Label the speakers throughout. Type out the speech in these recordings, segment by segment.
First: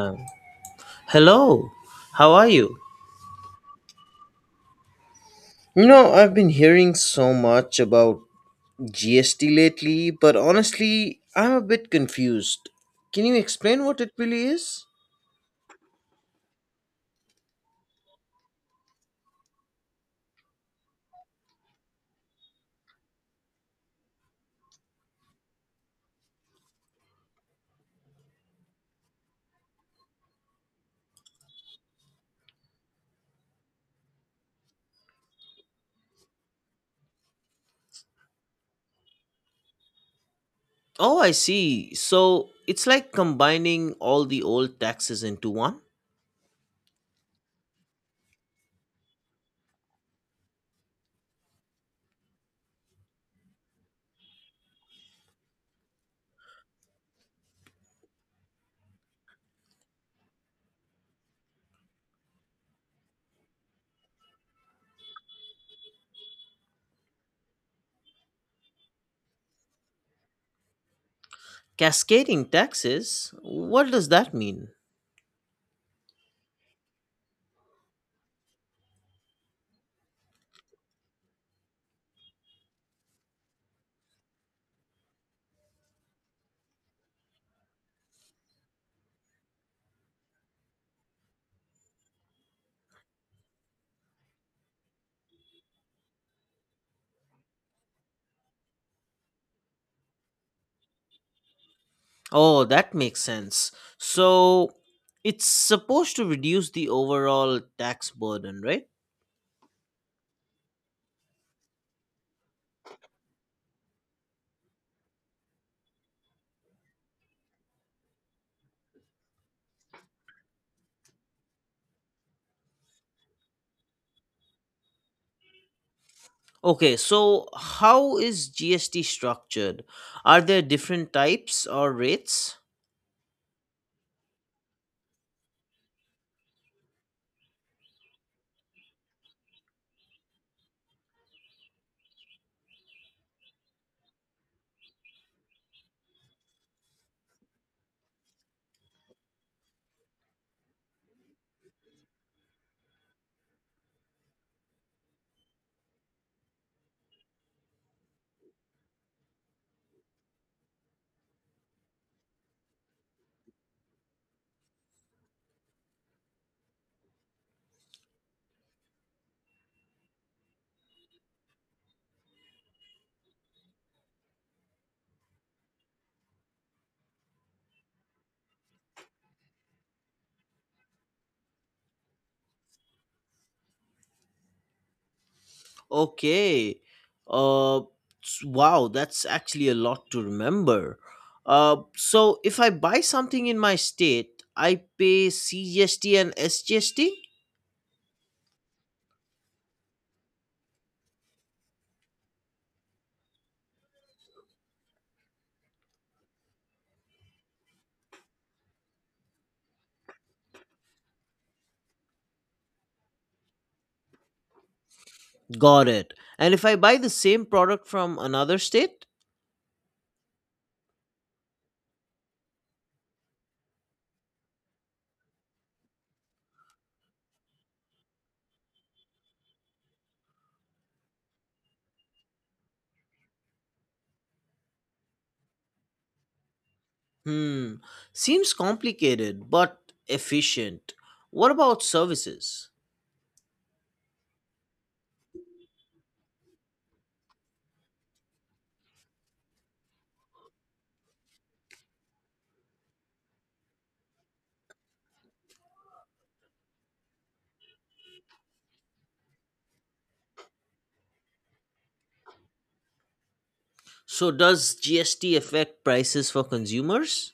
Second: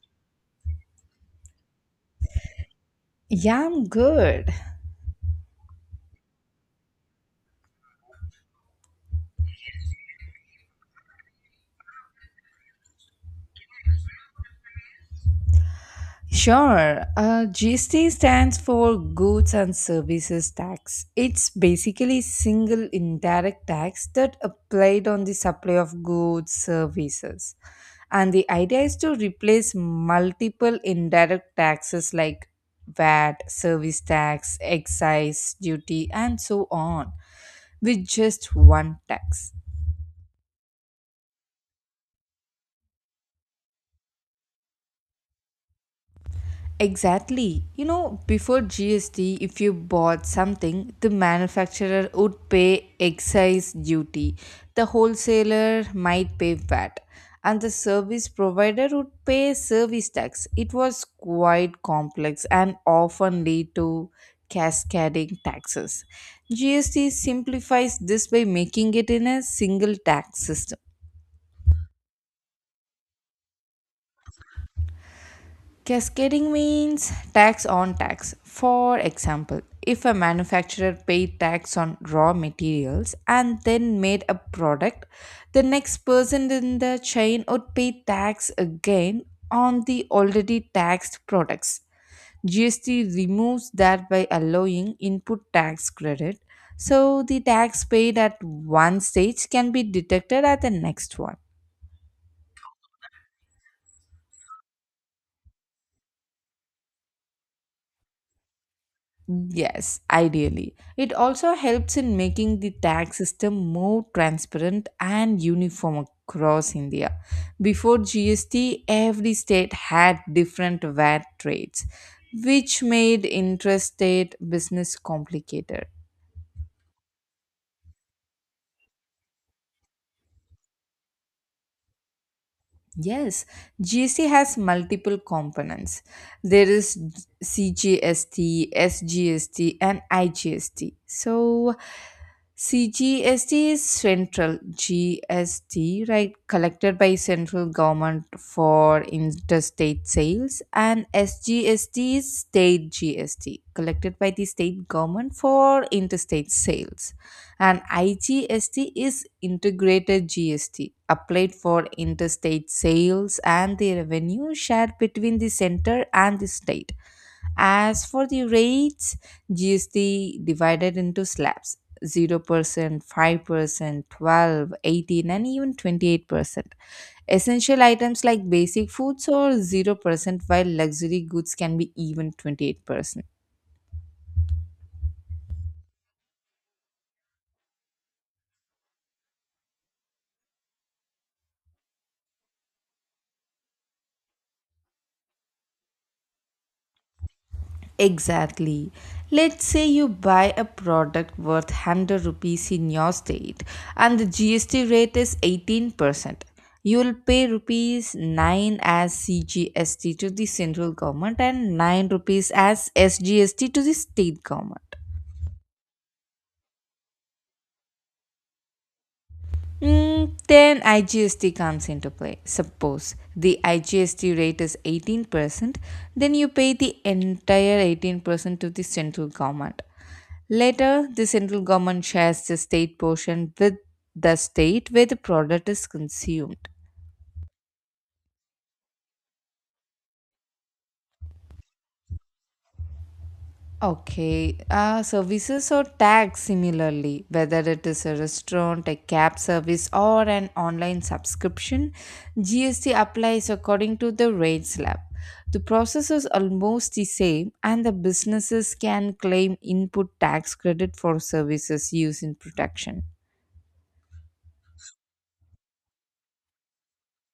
Speaker 1: Um, Hello, how are you?
Speaker 2: Yeah, I'm good.
Speaker 1: I've been hearing so much about GST lately, but honestly, I'm a bit confused. Can you explain what it really is?
Speaker 2: Sure. GST stands for Goods and Services Tax. It's basically single indirect tax that applied on the supply of goods, services. And the idea is to replace multiple indirect taxes like VAT, service tax, excise duty, and so on with just one tax.
Speaker 1: Oh, I see. So it's like combining all the old taxes into one?
Speaker 2: Exactly. Before GST, if you bought something, the manufacturer would pay excise duty, the wholesaler might pay VAT, and the service provider would pay service tax. It was quite complex and often lead to cascading taxes. GST simplifies this by making it in a single tax system.
Speaker 1: Cascading taxes? What does that mean?
Speaker 2: Cascading means tax on tax. For example, if a manufacturer paid tax on raw materials and then made a product, the next person in the chain would pay tax again on the already taxed products. GST removes that by allowing input tax credit, so the tax paid at one stage can be deducted at the next one.
Speaker 1: Oh, that makes sense. So it's supposed to reduce the overall tax burden, right?
Speaker 2: Yes, ideally. It also helps in making the tax system more transparent and uniform across India. Before GST, every state had different VAT rates, which made interstate business complicated.
Speaker 1: Okay, so how is GST structured? Are there different types or rates?
Speaker 2: Yes, GST has multiple components. There is CGST, SGST, and IGST. So, CGST is central GST, right? Collected by central government for interstate sales, and SGST is state GST, collected by the state government for interstate sales, and IGST is integrated GST applied for interstate sales and the revenue shared between the center and the state. As for the rates, GST divided into slabs 0%, 5%, 12, 18, and even 28%. Essential items like basic foods are 0% while luxury goods can be even 28%.
Speaker 1: Okay. Uh wow, that's actually a lot to remember. So if I buy something in my state, I pay CGST and SGST?
Speaker 2: Exactly. Let's say you buy a product worth 100 rupees in your state and the GST rate is 18%. You will pay rupees 9 as CGST to the central government and 9 rupees as SGST to the state government.
Speaker 1: Got it. And if I buy the same product from another state?
Speaker 2: Then IGST comes into play. Suppose the IGST rate is 18%, then you pay the entire 18% to the central government. Later, the central government shares the state portion with the state where the product is consumed.
Speaker 1: Hmm. Seems complicated but efficient. What about services?
Speaker 2: Okay, services or tags similarly, whether it is a restaurant, a cab service, or an online subscription, GST applies according to the rate slab. The process is almost the same, and the businesses can claim input tax credit for services used in production.
Speaker 1: So does GST affect prices for consumers?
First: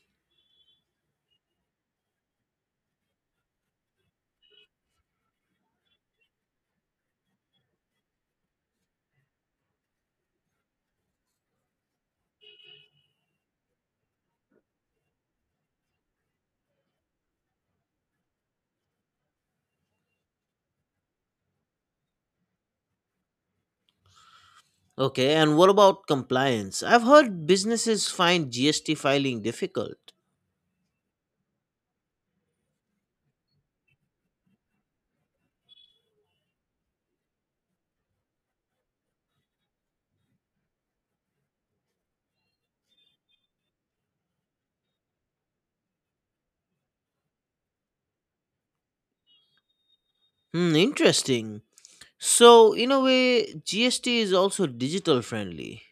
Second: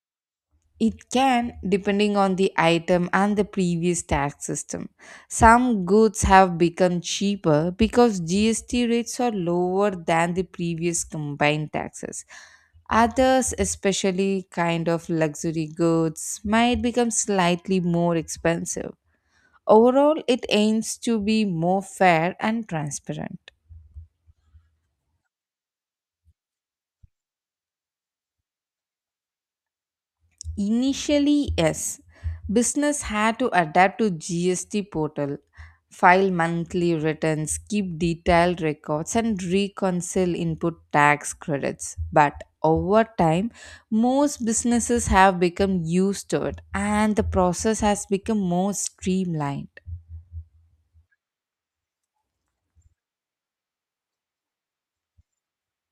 Speaker 2: It can, depending on the item and the previous tax system. Some goods have become cheaper because GST rates are lower than the previous combined taxes. Others, especially kind of luxury goods, might become slightly more expensive. Overall, it aims to be more fair and transparent.
Speaker 1: Okay, and what about compliance? I've heard businesses find GST filing difficult.
Speaker 2: Initially, yes. Business had to adapt to GST portal, file monthly returns, keep detailed records, and reconcile input tax credits. But over time, most businesses have become used to it, and the process has become more streamlined.
Speaker 1: Interesting. So, in a way, GST is also digital friendly.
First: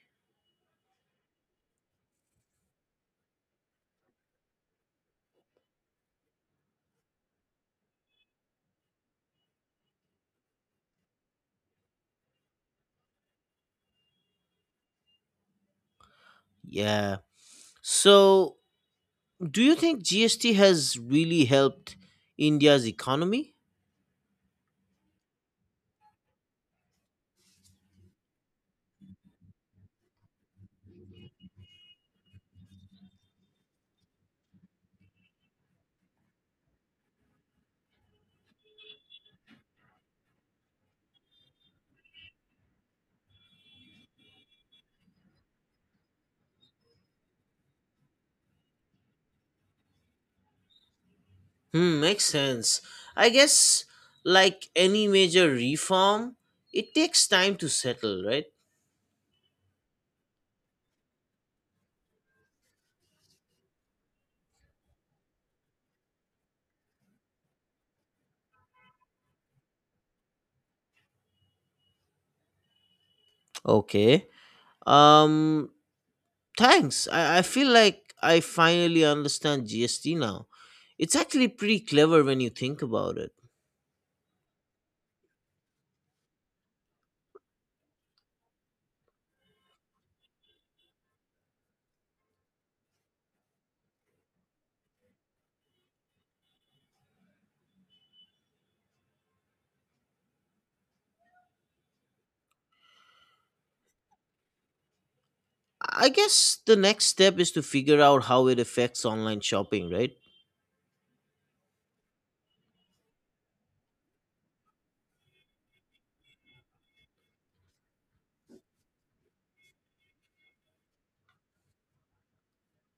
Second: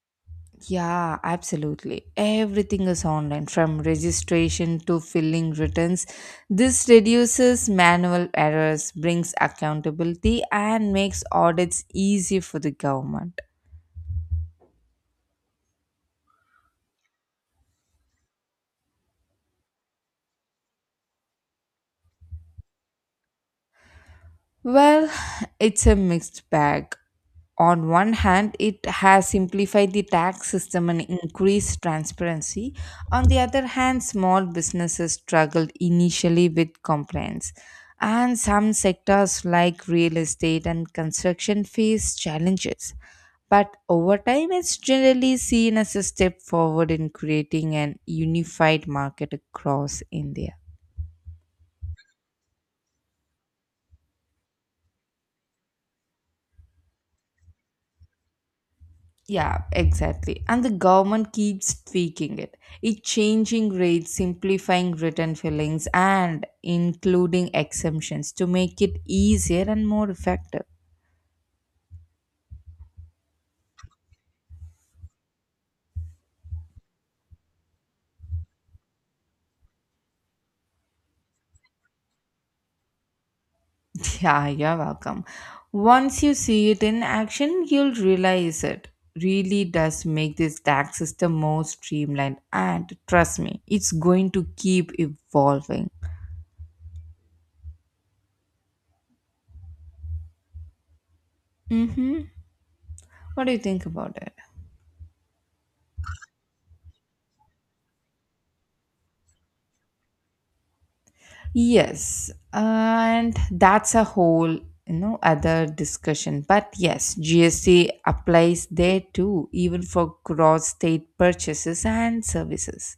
Speaker 2: Yeah, absolutely. Everything is online from registration to filling returns. This reduces manual errors, brings accountability, and makes audits easier for the government.
Speaker 1: Yeah. So, do you think GST has really helped India's economy?
Speaker 2: Well, it's a mixed bag. On one hand, it has simplified the tax system and increased transparency. On the other hand, small businesses struggled initially with compliance. And some sectors like real estate and construction face challenges. But over time, it's generally seen as a step forward in creating an unified market across India.
Speaker 1: Makes sense. I guess, like any major reform, it takes time to settle, right?
Speaker 2: Yeah, exactly. And the government keeps tweaking it. It's changing rates, simplifying written fillings and including exemptions to make it easier and more effective.
Speaker 1: Okay. Um, Thanks. I feel like I finally understand GST now. It's actually pretty clever when you think about it.
Speaker 2: Yeah, you're welcome. Once you see it in action, you'll realize it really does make this tax system more streamlined and trust me, it's going to keep evolving. Mhm. What do you think about it?
Speaker 1: I guess the next step is to figure out how it affects online shopping, right?
Speaker 2: Yes, and that's a whole other discussion. But yes, GST applies there too, even for cross-state purchases and services.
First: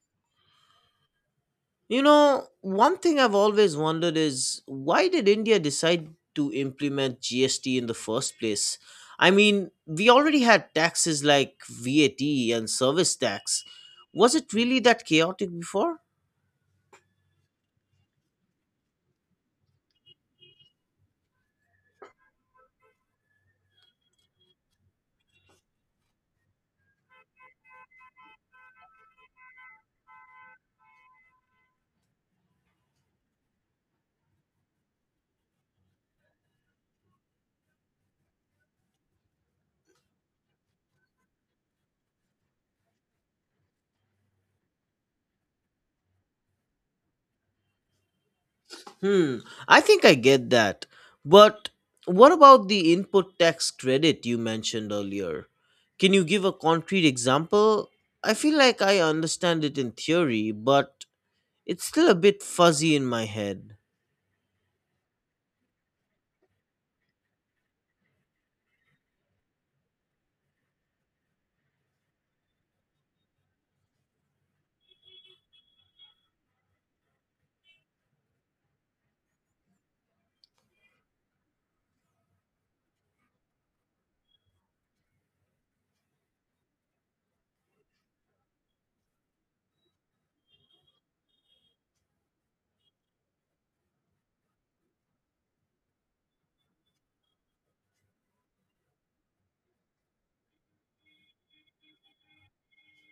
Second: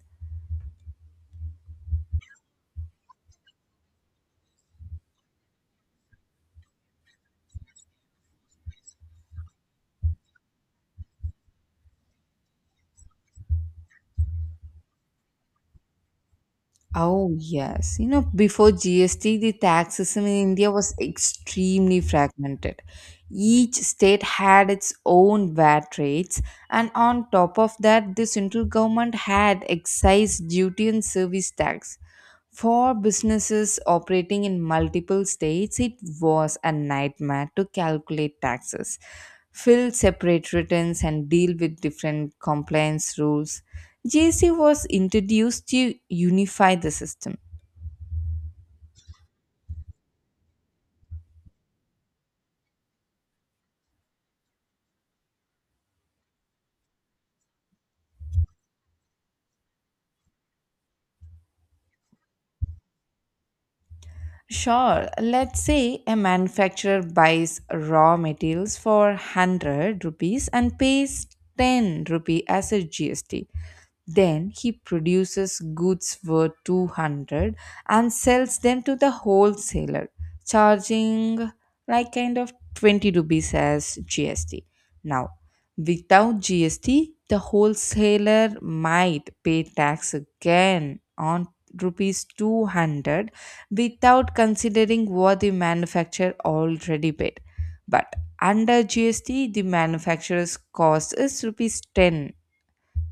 Speaker 1: One thing I've always wondered is why did India decide to implement GST in the first place? I mean, we already had taxes like VAT and service tax. Was it really that chaotic before?
Speaker 2: Oh, yes. Before GST, the tax system in India was extremely fragmented. Each state had its own VAT rates, and on top of that, the central government had excise duty and service tax. For businesses operating in multiple states, it was a nightmare to calculate taxes, fill separate returns, and deal with different compliance rules. JC was introduced to unify the system.
Speaker 1: Hmm, I think I get that. But what about the input tax credit you mentioned earlier? Can you give a concrete example? I feel like I understand it in theory, but it's still a bit fuzzy in my head.
Speaker 2: Sure, let's say a manufacturer buys raw materials for 100 rupees and pays 10 rupee as a GST. Then he produces goods worth 200 and sells them to the wholesaler, charging like kind of 20 rupees as GST. Now, without GST, the wholesaler might pay tax again on rupees 200 without considering what the manufacturer already paid. But under GST, the manufacturer's cost is rupees 10.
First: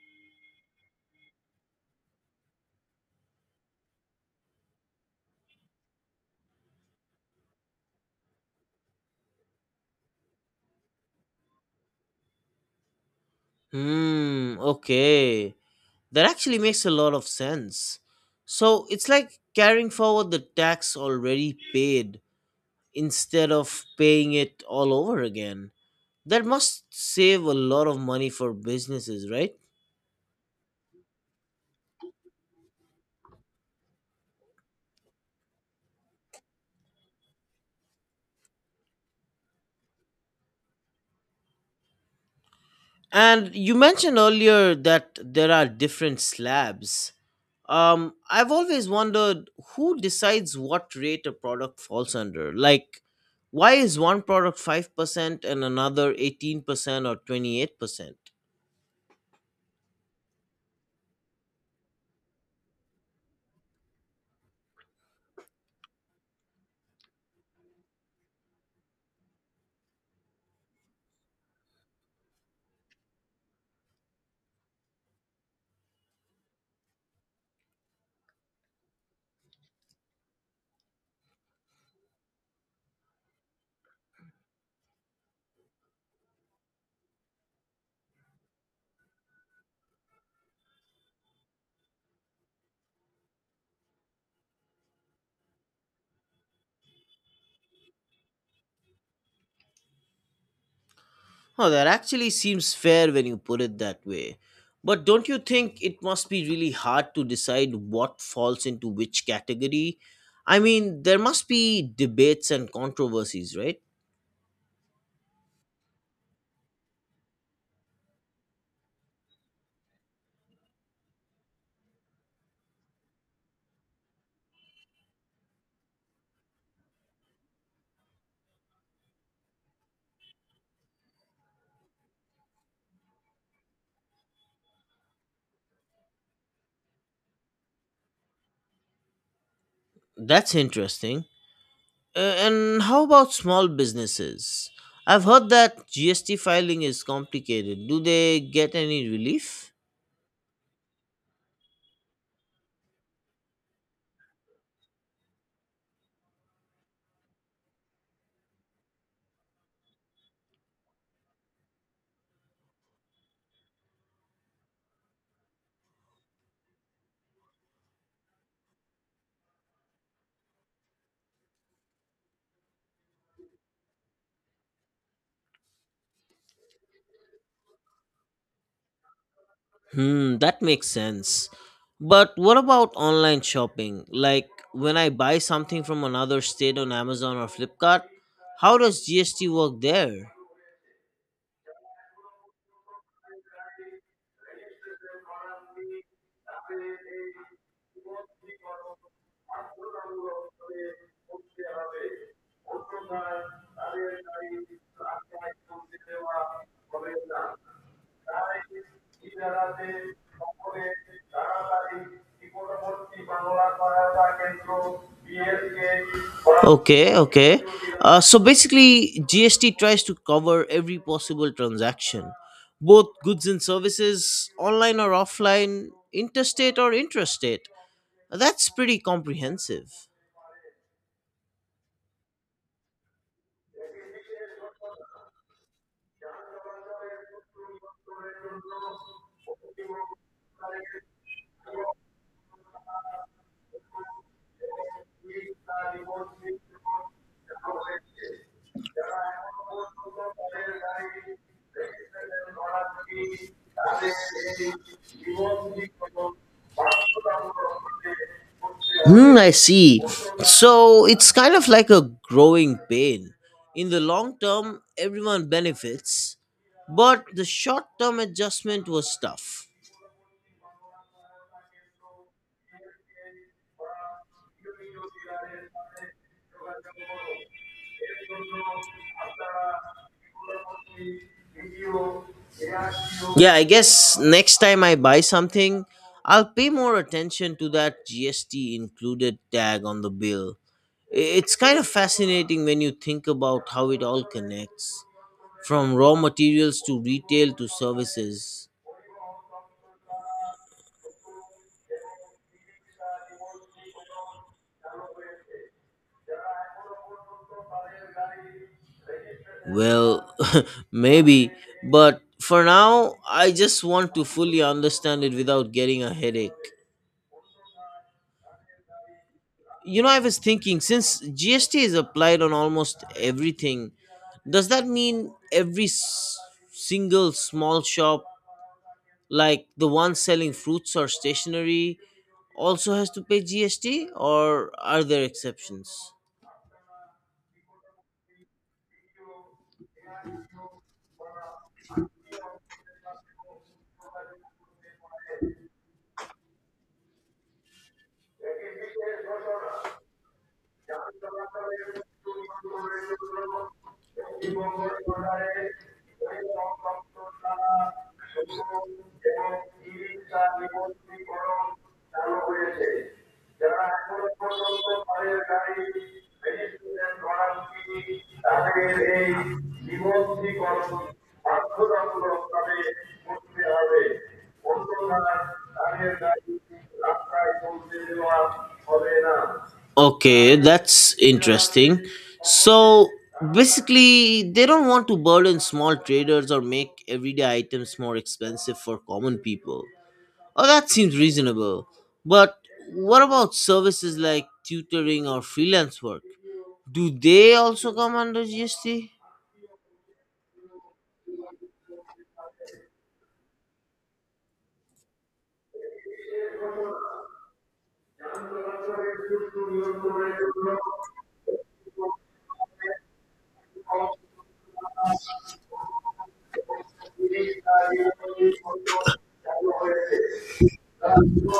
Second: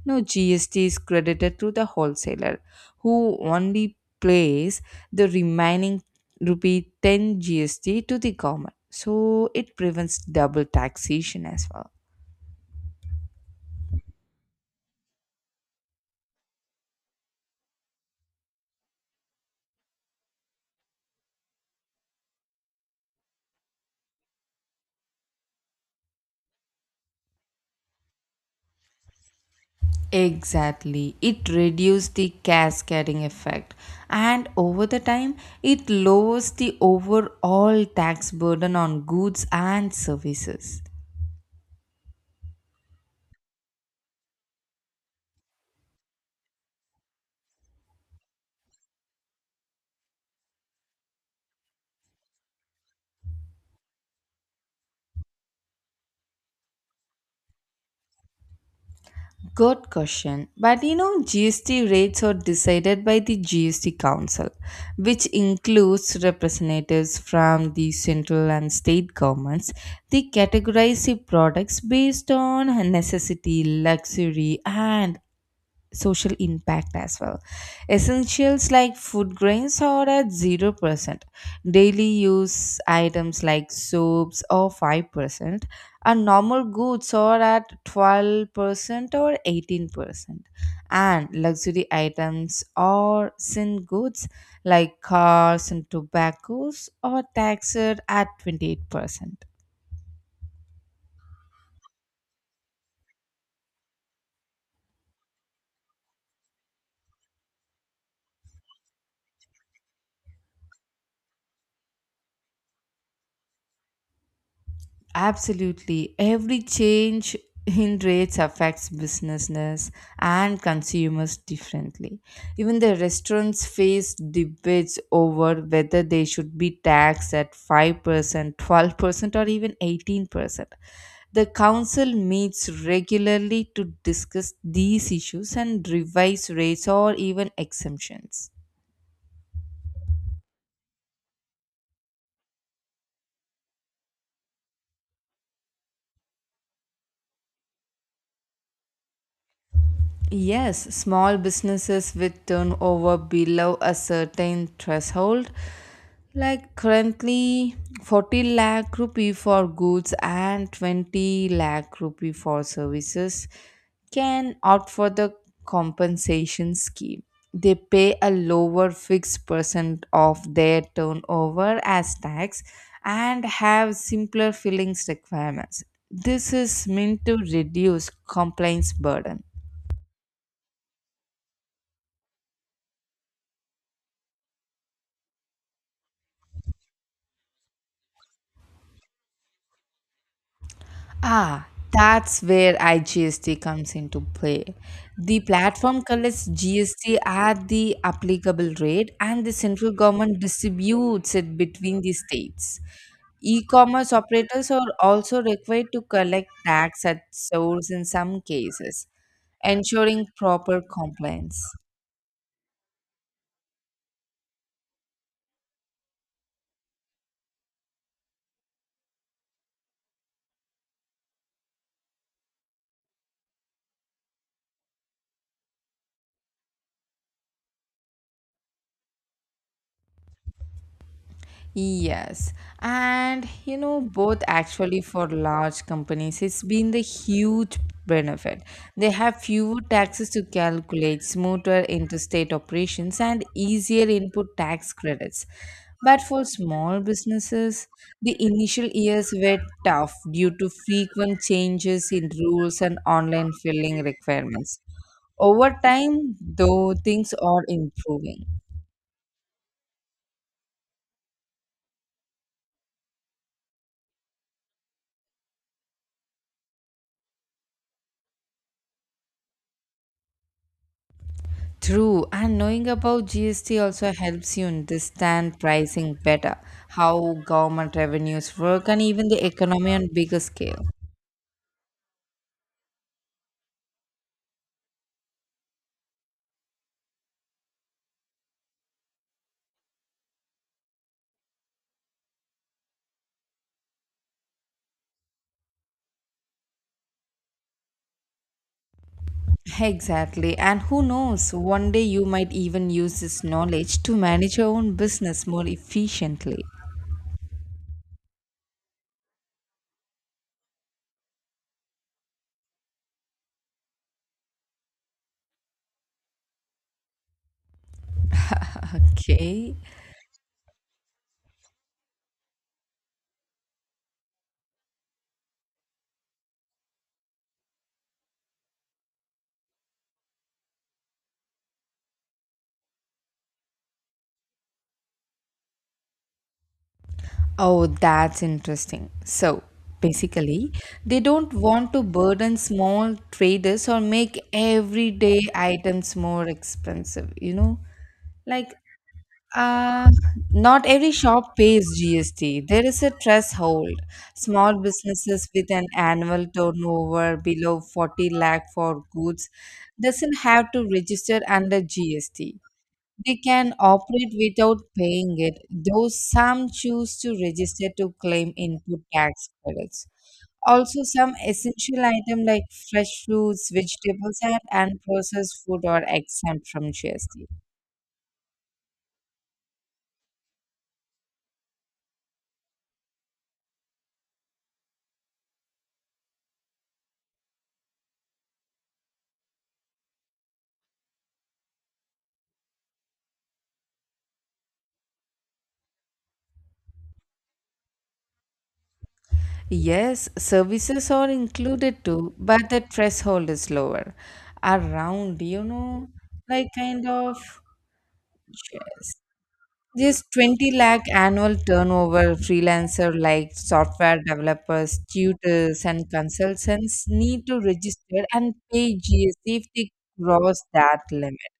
Speaker 2: No, GST is credited to the wholesaler who only pays the remaining rupee 10 GST to the government. So it prevents double taxation as well.
Speaker 1: Hmm, okay. That actually makes a lot of sense. So it's like carrying forward the tax already paid instead of paying it all over again. That must save a lot of money for businesses, right?
Speaker 2: Exactly. It reduces the cascading effect. And over the time, it lowers the overall tax burden on goods and services.
Speaker 1: And you mentioned earlier that there are different slabs. I've always wondered who decides what rate a product falls under. Like, why is one product 5% and another 18% or 28%?
Speaker 2: Good question. But GST rates are decided by the GST Council, which includes representatives from the central and state governments. They categorize the products based on necessity, luxury, and social impact as well. Essentials like food grains are at 0%. Daily use items like soaps are 5%, and normal goods are at 12% or 18%. And luxury items or sin goods like cars and tobaccos are taxed at 28%.
Speaker 1: Oh, that actually seems fair when you put it that way. But don't you think it must be really hard to decide what falls into which category? I mean, there must be debates and controversies, right?
Speaker 2: Absolutely. Every change in rates affects businesses and consumers differently. Even the restaurants face debates over whether they should be taxed at 5%, 12%, or even 18%. The council meets regularly to discuss these issues and revise rates or even exemptions.
Speaker 1: That's interesting. And how about small businesses? I've heard that GST filing is complicated. Do they get any relief?
Speaker 2: Yes, small businesses with turnover below a certain threshold, like currently 40 lakh rupee for goods and 20 lakh rupee for services, can opt for the compensation scheme. They pay a lower fixed percent of their turnover as tax and have simpler fillings requirements. This is meant to reduce compliance burden.
Speaker 1: That makes sense. But what about online shopping? Like when I buy something from another state on Amazon or Flipkart, how does GST work there?
Speaker 2: Ah, that's where IGST
Speaker 1: অন্যথায়
Speaker 2: comes into play. The platform collects GST at the applicable rate and the central government distributes it between the states.
Speaker 1: তাদের
Speaker 2: E-commerce
Speaker 1: নারী
Speaker 2: operators are also
Speaker 1: রাস্তায়
Speaker 2: required
Speaker 1: চলতে
Speaker 2: to
Speaker 1: দেওয়া
Speaker 2: collect tax
Speaker 1: হবে
Speaker 2: at
Speaker 1: না
Speaker 2: source in some
Speaker 1: তার
Speaker 2: cases, ensuring proper compliance.
Speaker 1: Okay, okay. So basically, GST tries to cover every possible transaction, both goods and services, online or offline, interstate or intrastate. That's pretty comprehensive.
Speaker 2: Yes, and both actually for large companies, it's been the huge benefit. They have fewer taxes to calculate, smoother interstate operations, and easier input tax credits. But for small businesses, the initial years were tough due to frequent changes in rules and online filing requirements. Over time, though, things are improving.
Speaker 1: I see. So it's kind of like a growing pain. In the long term, everyone benefits, but the short term adjustment was tough.
Speaker 2: True, and knowing about GST also helps you understand pricing better, how government revenues work, and even the economy on bigger scale.
Speaker 1: Yeah, I guess next time I buy something, I'll pay more attention to that GST included tag on the bill. It's kind of fascinating when you think about how it all connects from raw materials to retail to services.
Speaker 2: Exactly, and who knows, one day you might even use this knowledge to manage your own business more efficiently.
Speaker 1: Well, maybe, but for now, I just want to fully understand it without getting a headache.
Speaker 2: Okay.
Speaker 1: I was thinking since GST is applied on almost everything, does that mean every single small shop, like the one selling fruits or stationery, also has to pay GST, or are there exceptions?
Speaker 2: Oh, that's interesting. So, basically, they don't want to burden small traders or make everyday items more expensive, you know? Like, Uh, not every shop pays GST. There is a threshold. Small businesses with an annual turnover below 40 lakh for goods doesn't have to register under GST. They can operate without paying it, though some choose to register to claim input tax credits. Also,
Speaker 1: বাধ্যতামূলকভাবে
Speaker 2: some essential items like fresh
Speaker 1: করতে
Speaker 2: fruits,
Speaker 1: হবে
Speaker 2: vegetables, and
Speaker 1: অন্যথা
Speaker 2: processed food are
Speaker 1: তাদের গাড়ি
Speaker 2: exempt from GST.
Speaker 1: রাস্তায় চলতে দেওয়া হবে না Okay, that's interesting. So basically, they don't want to burden small traders or make everyday items more expensive for common people. Oh, that seems reasonable. But what about services like tutoring or freelance work? Do they also come under GST?
Speaker 2: Yes, services are included too, but the threshold is lower. Around, like kind of just, just 20 lakh annual turnover freelancer like software developers, tutors, and consultants need to register and pay GST if they cross that limit.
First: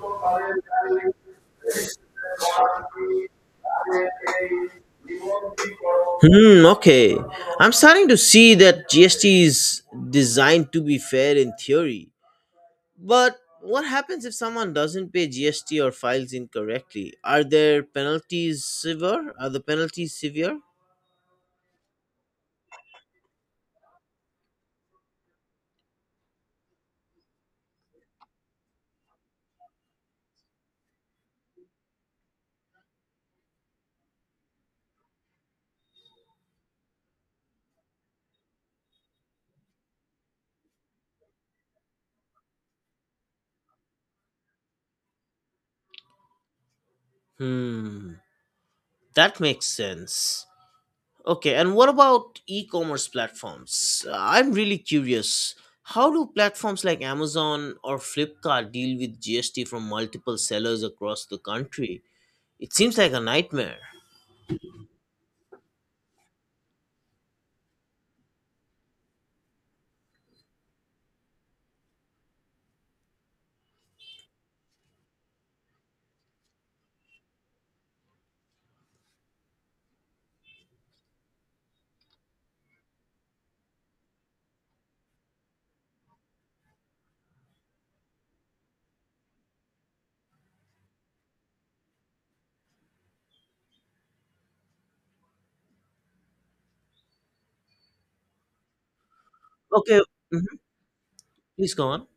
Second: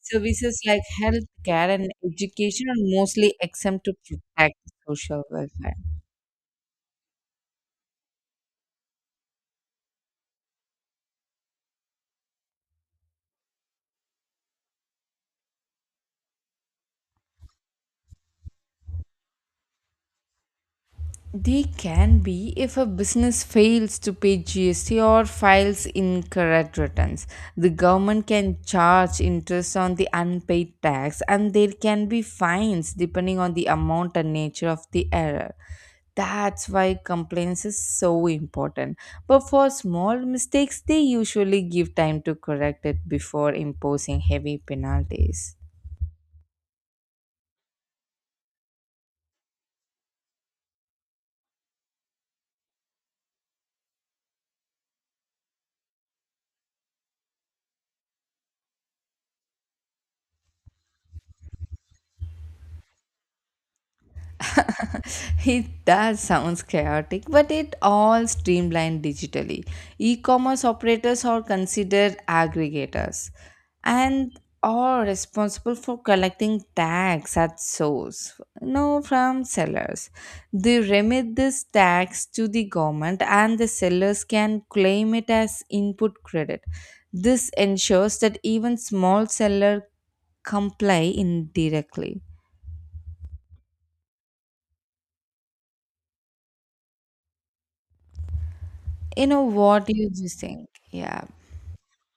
Speaker 2: Services like healthcare and education are mostly exempt to protect social welfare.
Speaker 1: Hmm, okay. I'm starting to see that GST is designed to be fair in theory. But what happens if someone doesn't pay GST or files incorrectly? Are there penalties severe? Are the penalties severe?
Speaker 2: They can be if a business fails to pay GST or files incorrect returns. The government can charge interest on the unpaid tax and there can be fines depending on the amount and nature of the error. That's why complaints is so important. But for small mistakes, they usually give time to correct it before imposing heavy penalties.
Speaker 1: Hmm, that makes sense. Okay, and what about e commerce platforms? I'm really curious. How do platforms like Amazon or Flipkart deal with GST from multiple sellers across the country? It seems like a nightmare.
Speaker 2: It does sounds chaotic, but it all streamlined digitally. E-commerce operators are considered aggregators and are responsible for collecting tax at source, no from sellers. They remit this tax to the government and the sellers can claim it as input credit. This ensures that even small seller comply indirectly. You know what do
Speaker 1: Okay,
Speaker 2: you just
Speaker 1: mhm,
Speaker 2: think? Yeah.
Speaker 1: please go on.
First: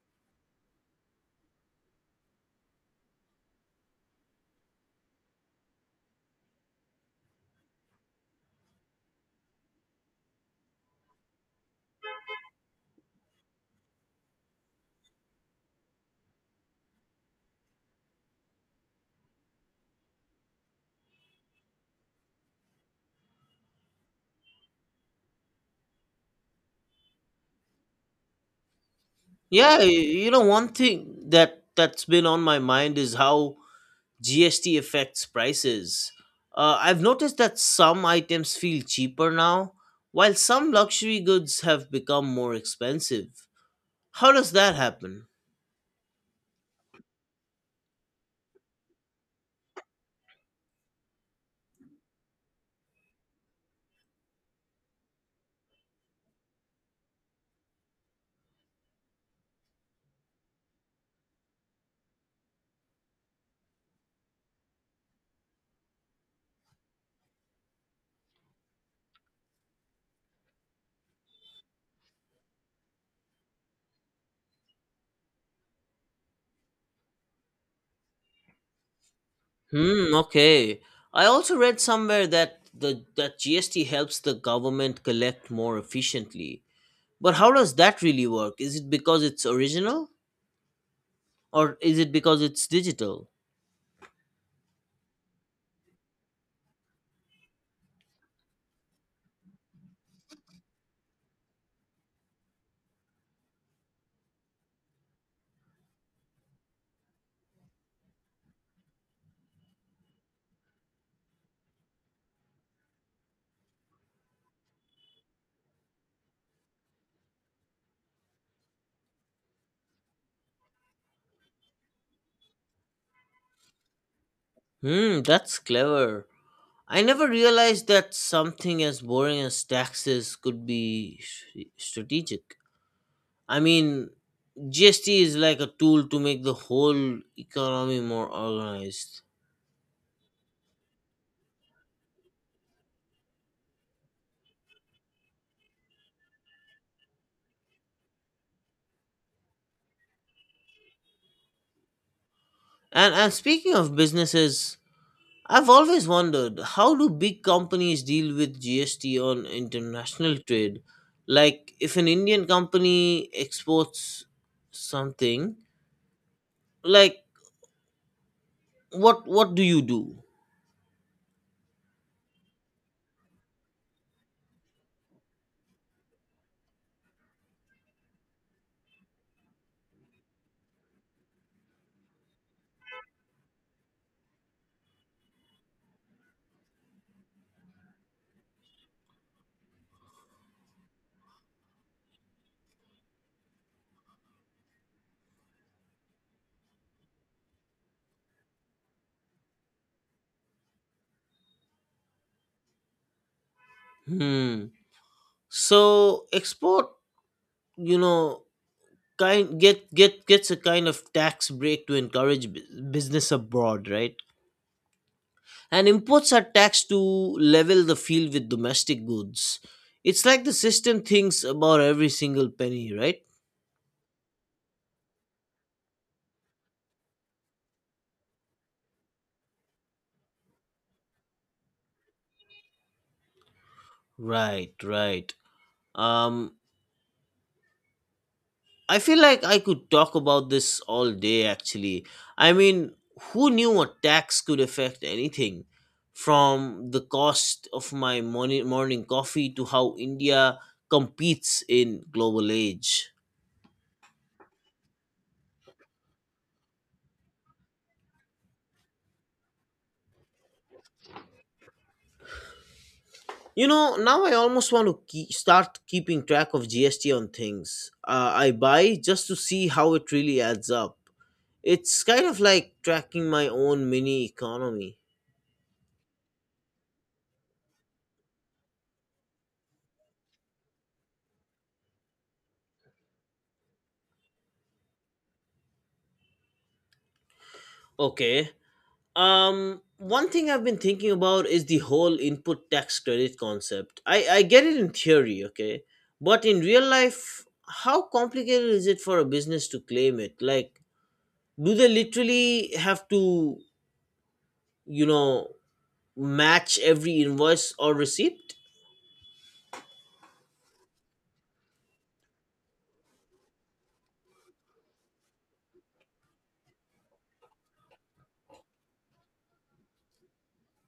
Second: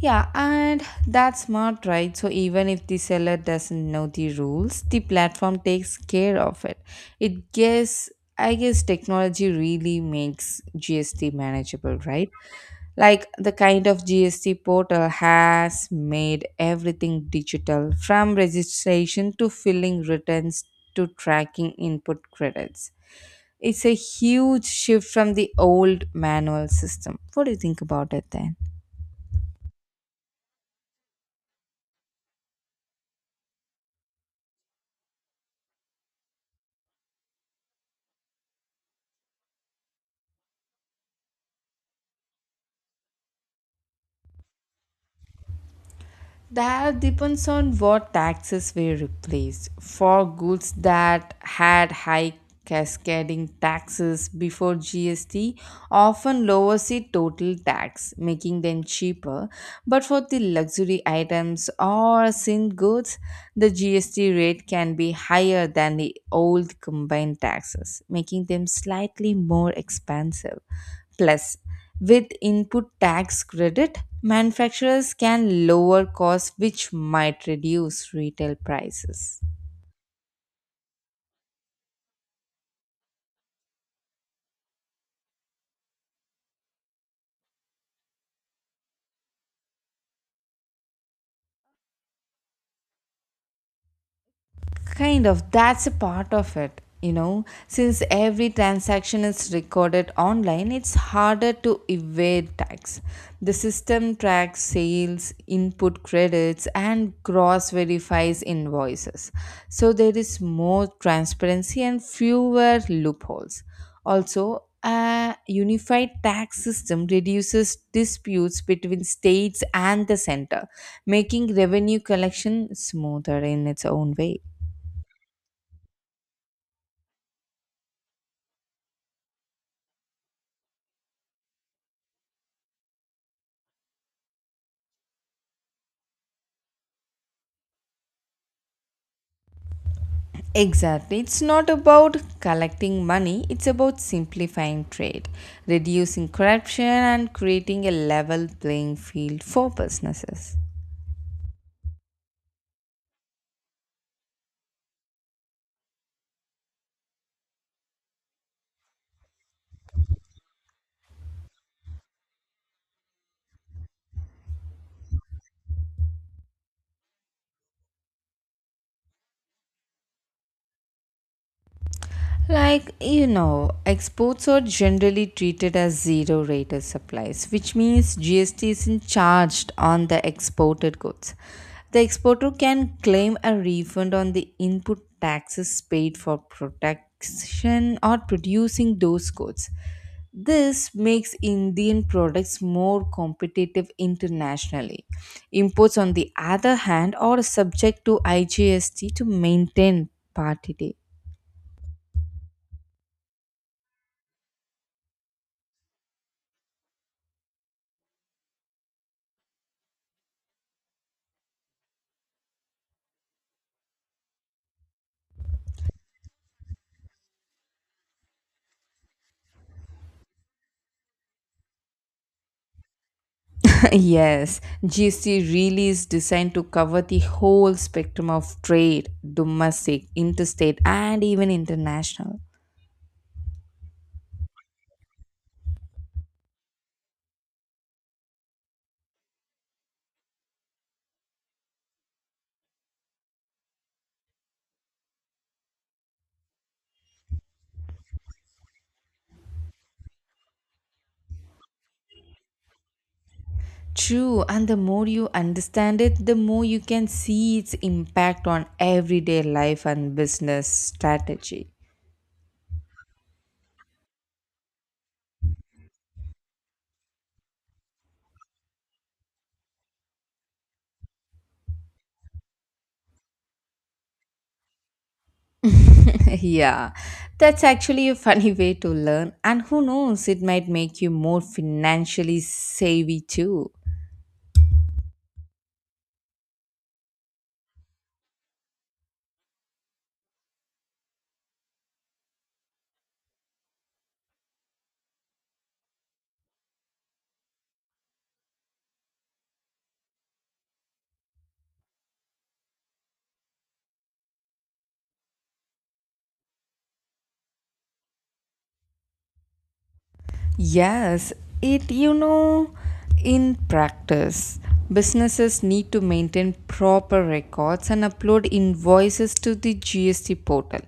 Speaker 2: Yeah, and that's smart, right? So even if the seller doesn't know the rules, the platform takes care of it. It guess I guess technology really makes GST manageable, right? Like the kind of GST portal has made everything digital from registration to filling returns to tracking input credits. It's a huge shift from the old manual system. What do you think about it then?
Speaker 1: Yeah, one thing that's been on my mind is how GST affects prices. I've noticed that some items feel cheaper now, while some luxury goods have become more expensive. How does that happen?
Speaker 2: That depends on what taxes were replaced. For goods that had high cascading taxes before GST, often lowers the total tax, making them cheaper. But for the luxury items or sin goods, the GST rate can be higher than the old combined taxes, making them slightly more expensive. Plus, with input tax credit, manufacturers can lower costs which might reduce retail prices.
Speaker 1: Hmm, okay. I also read somewhere that GST helps the government collect more efficiently. But how does that really work? Is it because it's original or is it because it's digital?
Speaker 2: Kind of, that's a part of it. Since every transaction is recorded online, it's harder to evade tax. The system tracks sales, input credits, and cross verifies invoices. So there is more transparency and fewer loopholes. Also, a unified tax system reduces disputes between states and the center, making revenue collection smoother in its own way.
Speaker 1: That's clever. I never realized that something as boring as taxes could be strategic. I mean, GST is like a tool to make the whole economy more organized.
Speaker 2: Exactly. It's not about collecting money, it's about simplifying trade, reducing corruption, and creating a level playing field for businesses.
Speaker 1: And speaking of businesses, I've always wondered how do big companies deal with GST on international trade? Like if an Indian company exports something, like what do you do?
Speaker 2: Exports are generally treated as zero rated supplies, which means GST isn't charged on the exported goods. The exporter can claim a refund on the input taxes paid for production or producing those goods. This makes Indian products more competitive internationally. Imports, on the other hand, are subject to IGST to maintain parity.
Speaker 1: Hmm. So export, you know, kind get gets a kind of tax break to encourage business abroad, right? And imports are taxed to level the field with domestic goods. It's like the system thinks about every single penny, right?
Speaker 2: Yes, GST really is designed to cover the whole spectrum of trade, domestic, interstate, and even international.
Speaker 1: Right, right. Um, I feel like I could talk about this all day actually. I mean, who knew a tax could affect anything? From the cost of my morning coffee to how India competes in global age.
Speaker 2: True, and the more you understand it, the more you can see its impact on everyday life and business strategy.
Speaker 1: Now I almost want to keep, start keeping track of GST on things I buy just to see how it really adds up. It's kind of like tracking my own mini economy.
Speaker 2: Yeah, that's actually a funny way to learn, and who knows, it might make you more financially savvy too.
Speaker 1: Okay. One thing I've been thinking about is the whole input tax credit concept. I get it in theory, okay? But in real life, how complicated is it for a business to claim it? Like, do they literally have to, you know, match every invoice or receipt?
Speaker 2: Yes, it you know, in practice, businesses need to maintain proper records and upload invoices to the GST portal.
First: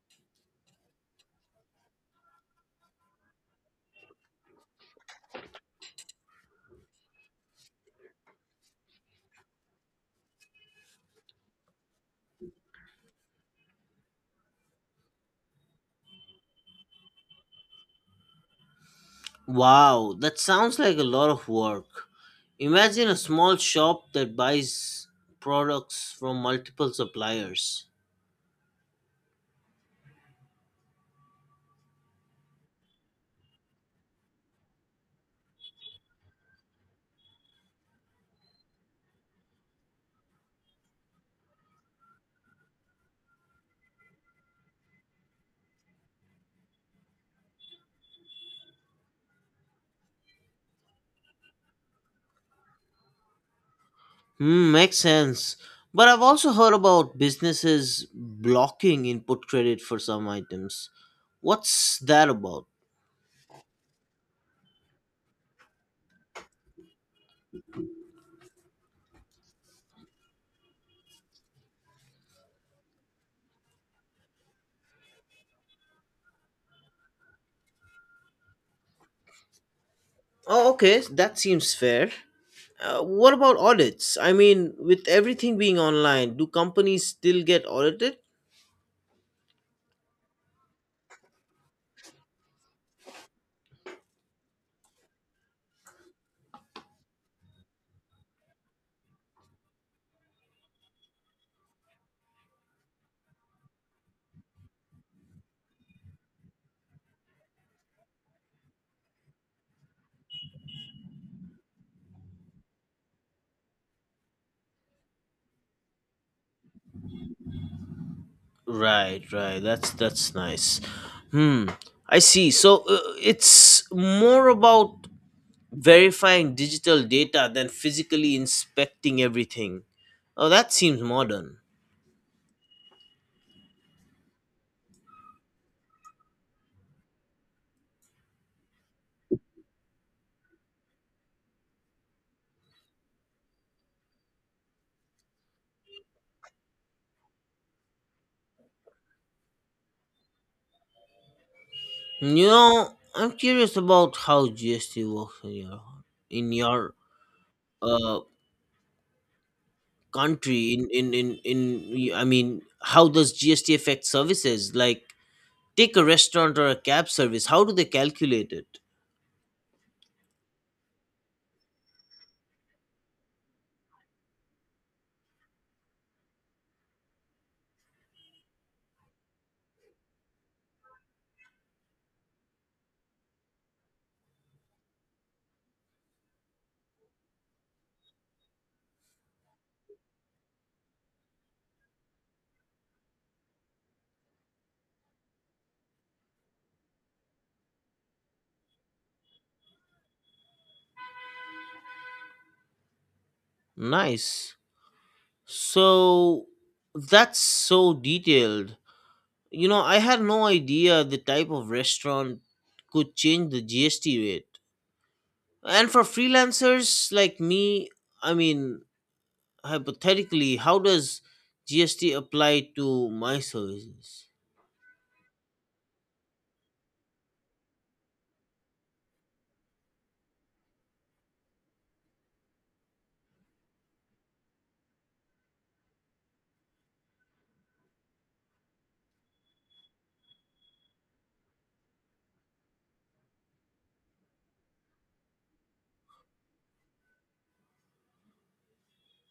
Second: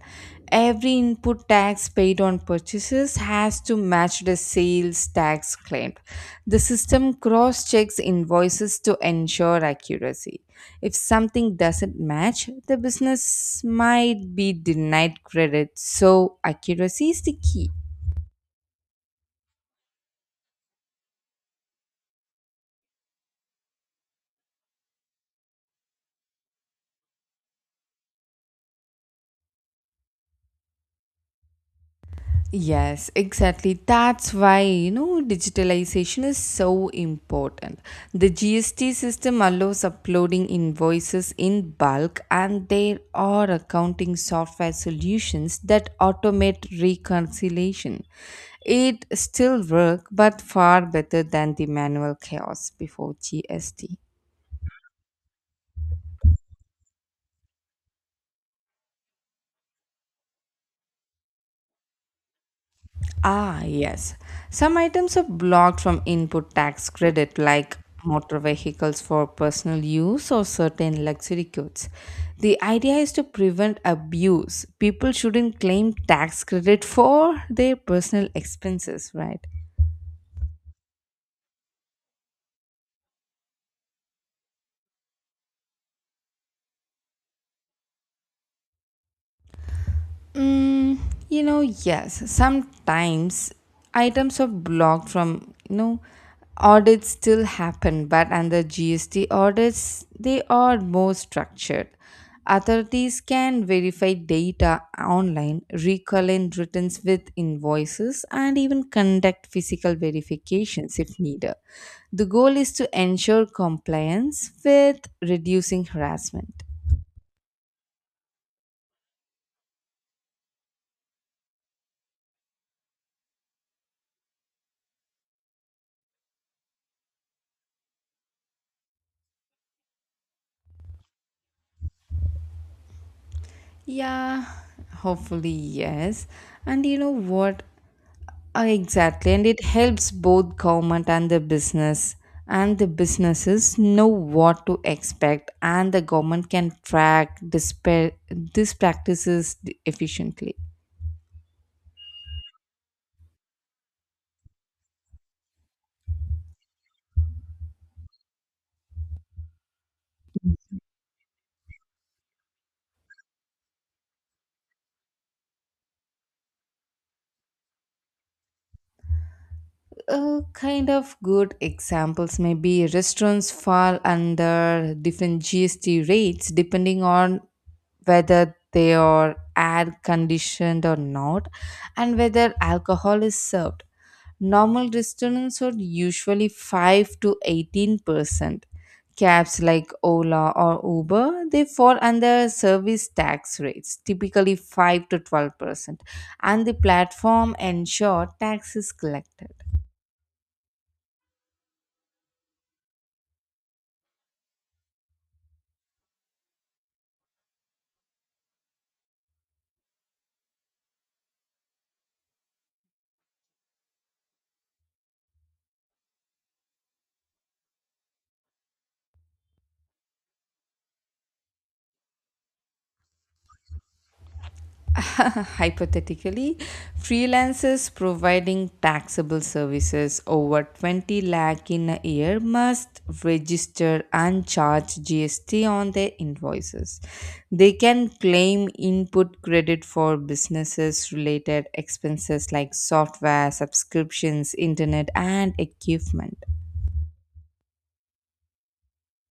Speaker 2: Every input tax paid on purchases has to match the sales tax claimed. The system cross checks invoices to ensure accuracy. If something doesn't match, the business might be denied credit, so accuracy is the key.
Speaker 1: Wow, that sounds like a lot of work. Imagine a small shop that buys products from multiple suppliers.
Speaker 2: Yes, exactly. That's why, digitalization is so important. The GST system allows uploading invoices in bulk, and there are accounting software solutions that automate reconciliation. It still works, but far better than the manual chaos before GST.
Speaker 1: Makes sense. But I've also heard about businesses blocking input credit for some items. What's that about?
Speaker 2: Ah, yes. Some items are blocked from input tax credit, like motor vehicles for personal use or certain luxury goods. The idea is to prevent abuse. People shouldn't claim tax credit for their personal expenses, right?
Speaker 1: Oh, okay, that seems fair. What about audits? I mean, with everything being online, do companies still get audited?
Speaker 2: Mm, yes. Sometimes items are blocked from, you know, audits still happen, but under GST audits, they are more structured. Authorities can verify data online, recollect returns with invoices, and even conduct physical verifications if needed. The goal is to ensure compliance with reducing harassment.
Speaker 1: Right, right. That's nice. Hmm. I see. So it's more about verifying digital data than physically inspecting everything. Oh, that seems modern.
Speaker 2: Yeah, hopefully, yes. And you know what? Exactly. And it helps both government and the business. And the businesses know what to expect, and the government can track this, these practices efficiently.
Speaker 1: I'm curious about how GST works in your uh country. In I mean, how does GST affect services? Like, take a restaurant or a cab service. How do they calculate it?
Speaker 2: Kind of good examples may be restaurants fall under different GST rates depending on whether they are air conditioned or not and whether alcohol is served. Normal restaurants are usually 5 to 18%. Cabs like Ola or Uber, they fall under service tax rates, typically 5 to 12%, and the platform ensure tax is collected.
Speaker 1: Nice. So that's so detailed. I had no idea the type of restaurant could change the GST rate. And for freelancers like me, I mean, hypothetically, how does GST apply to my services?
Speaker 2: Hypothetically, freelancers providing taxable services over 20 lakh in a year must register and charge GST on their invoices. They can claim input credit for businesses related expenses like software, subscriptions, internet, and equipment.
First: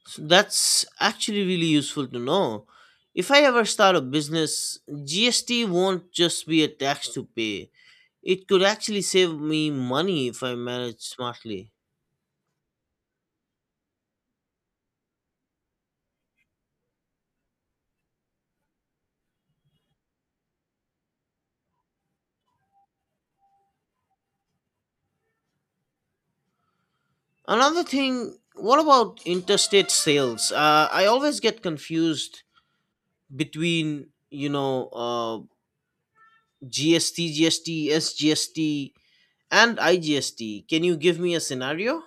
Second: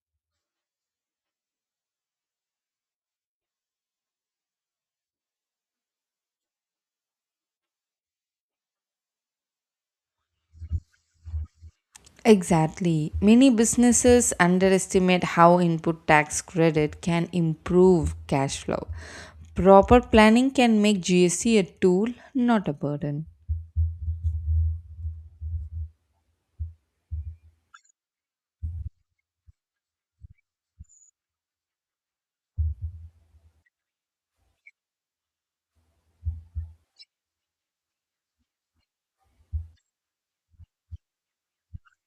Speaker 1: So that's actually really useful to know. If I ever start a business, GST won't just be a tax to pay. It could actually save me money if I manage smartly.
Speaker 2: Exactly. Many businesses underestimate how input tax credit can improve cash flow. Proper planning can make GST a tool, not a burden.
Speaker 1: Another thing, what about interstate sales? I always get confused between GST, SGST, and IGST. Can you give me a scenario?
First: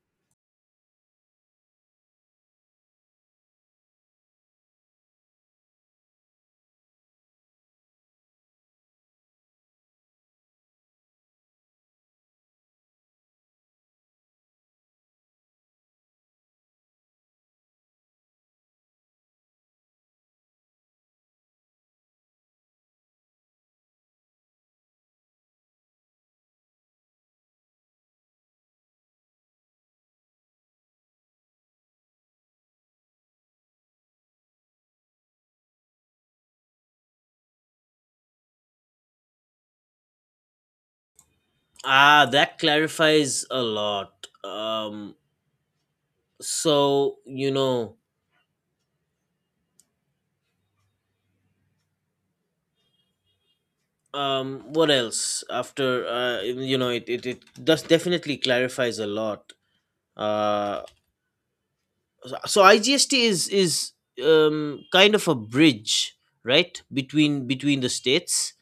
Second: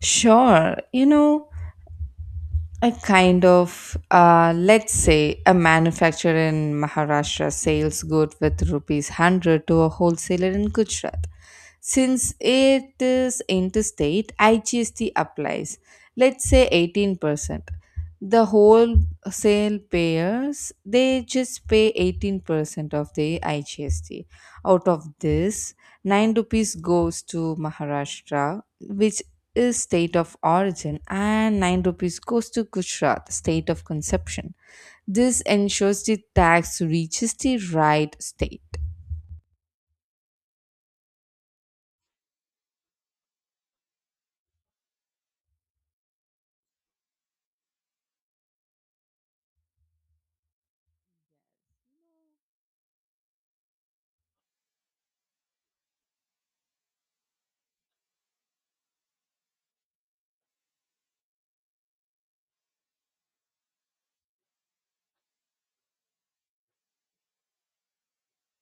Speaker 2: Sure, you know, a kind of let's say a manufacturer in maharashtra sells good with rupees 100 to a wholesaler in gujarat, since it is interstate igst applies, let's say 18%. The wholesale payers, they just pay 18% of the igst. Out of this, 9 rupees goes to maharashtra, which is state of origin, and 9 rupees goes to Gujarat, state of conception. This ensures the tax reaches the right state.
Speaker 1: Ah, that clarifies a lot. Um, so what else after it does definitely clarifies a lot. Uh, so IGST is kind of a bridge, right, between the states,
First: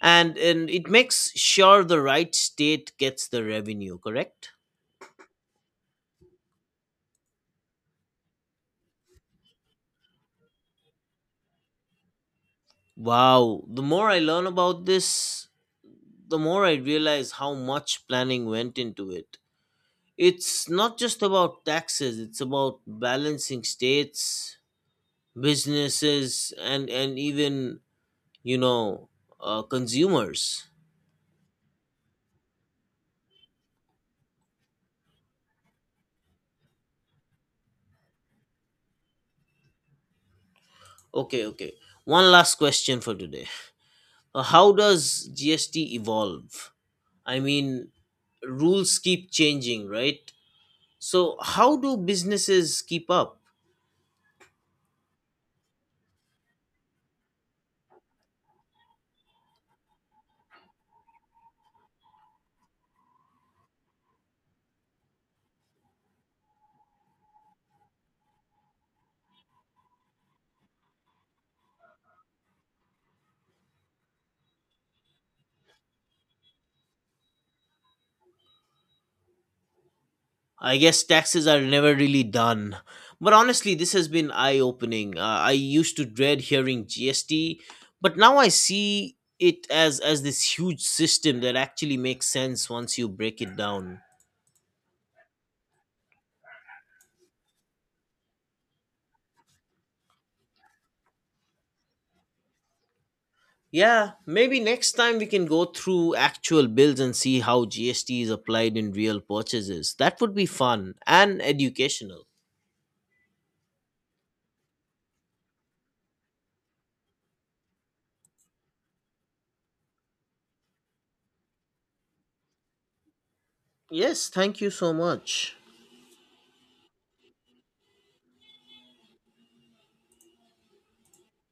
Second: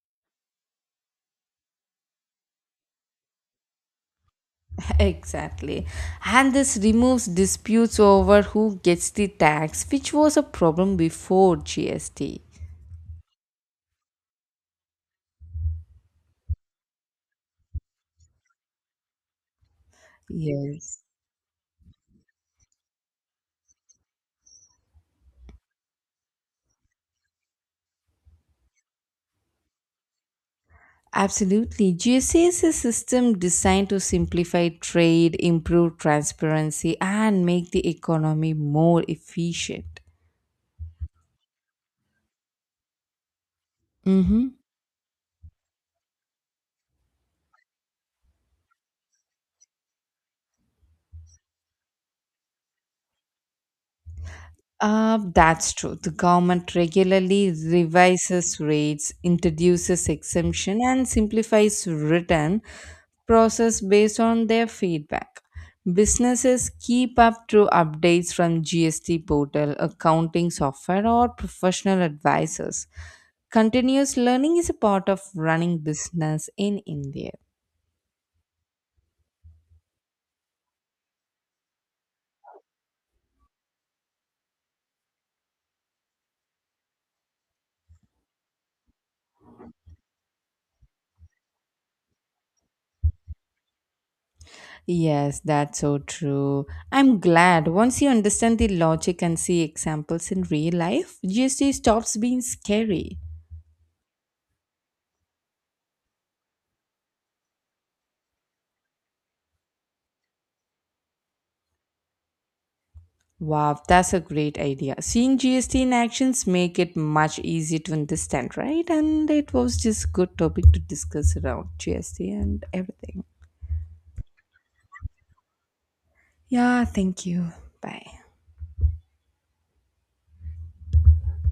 Speaker 1: and it makes sure the right state gets the revenue, correct?
Speaker 2: Exactly. And this removes disputes over who gets the tax, which was a problem before GST.
Speaker 1: Wow, the more I learn about this, the more I realize how much planning went into it. It's not
Speaker 2: Yes.
Speaker 1: just about taxes, it's about balancing states, businesses, and even, you know, consumers.
Speaker 2: Absolutely. GST is a system designed to simplify trade, improve transparency, and make the economy more efficient.
Speaker 1: Okay, okay. One last question for today.
Speaker 2: Mm-hmm.
Speaker 1: How does GST evolve? I mean, rules keep changing, right? So, how do businesses keep up?
Speaker 2: That's true. The government regularly revises rates, introduces exemption, and simplifies return process based on their feedback. Businesses keep up through updates from GST portal, accounting software, or professional advisors. Continuous learning is a part of running business in India.
Speaker 1: I guess taxes are never really done. But honestly, this has been eye opening. I used to dread hearing GST, but now I see it as this huge system that actually makes sense once you break it down.
Speaker 2: Yes, that's so true. I'm glad once you understand the logic and see examples in real life, GST stops being scary.
Speaker 1: Yeah, maybe next time we can go through actual bills and see how GST is applied in real purchases. That would be fun and educational.
Speaker 2: Wow, that's a great idea. Seeing GST in actions make it much easier to understand, right? And it was just good topic to discuss around GST and everything.
Speaker 1: Yes, thank you so much.
Speaker 2: Yeah, thank you. Bye.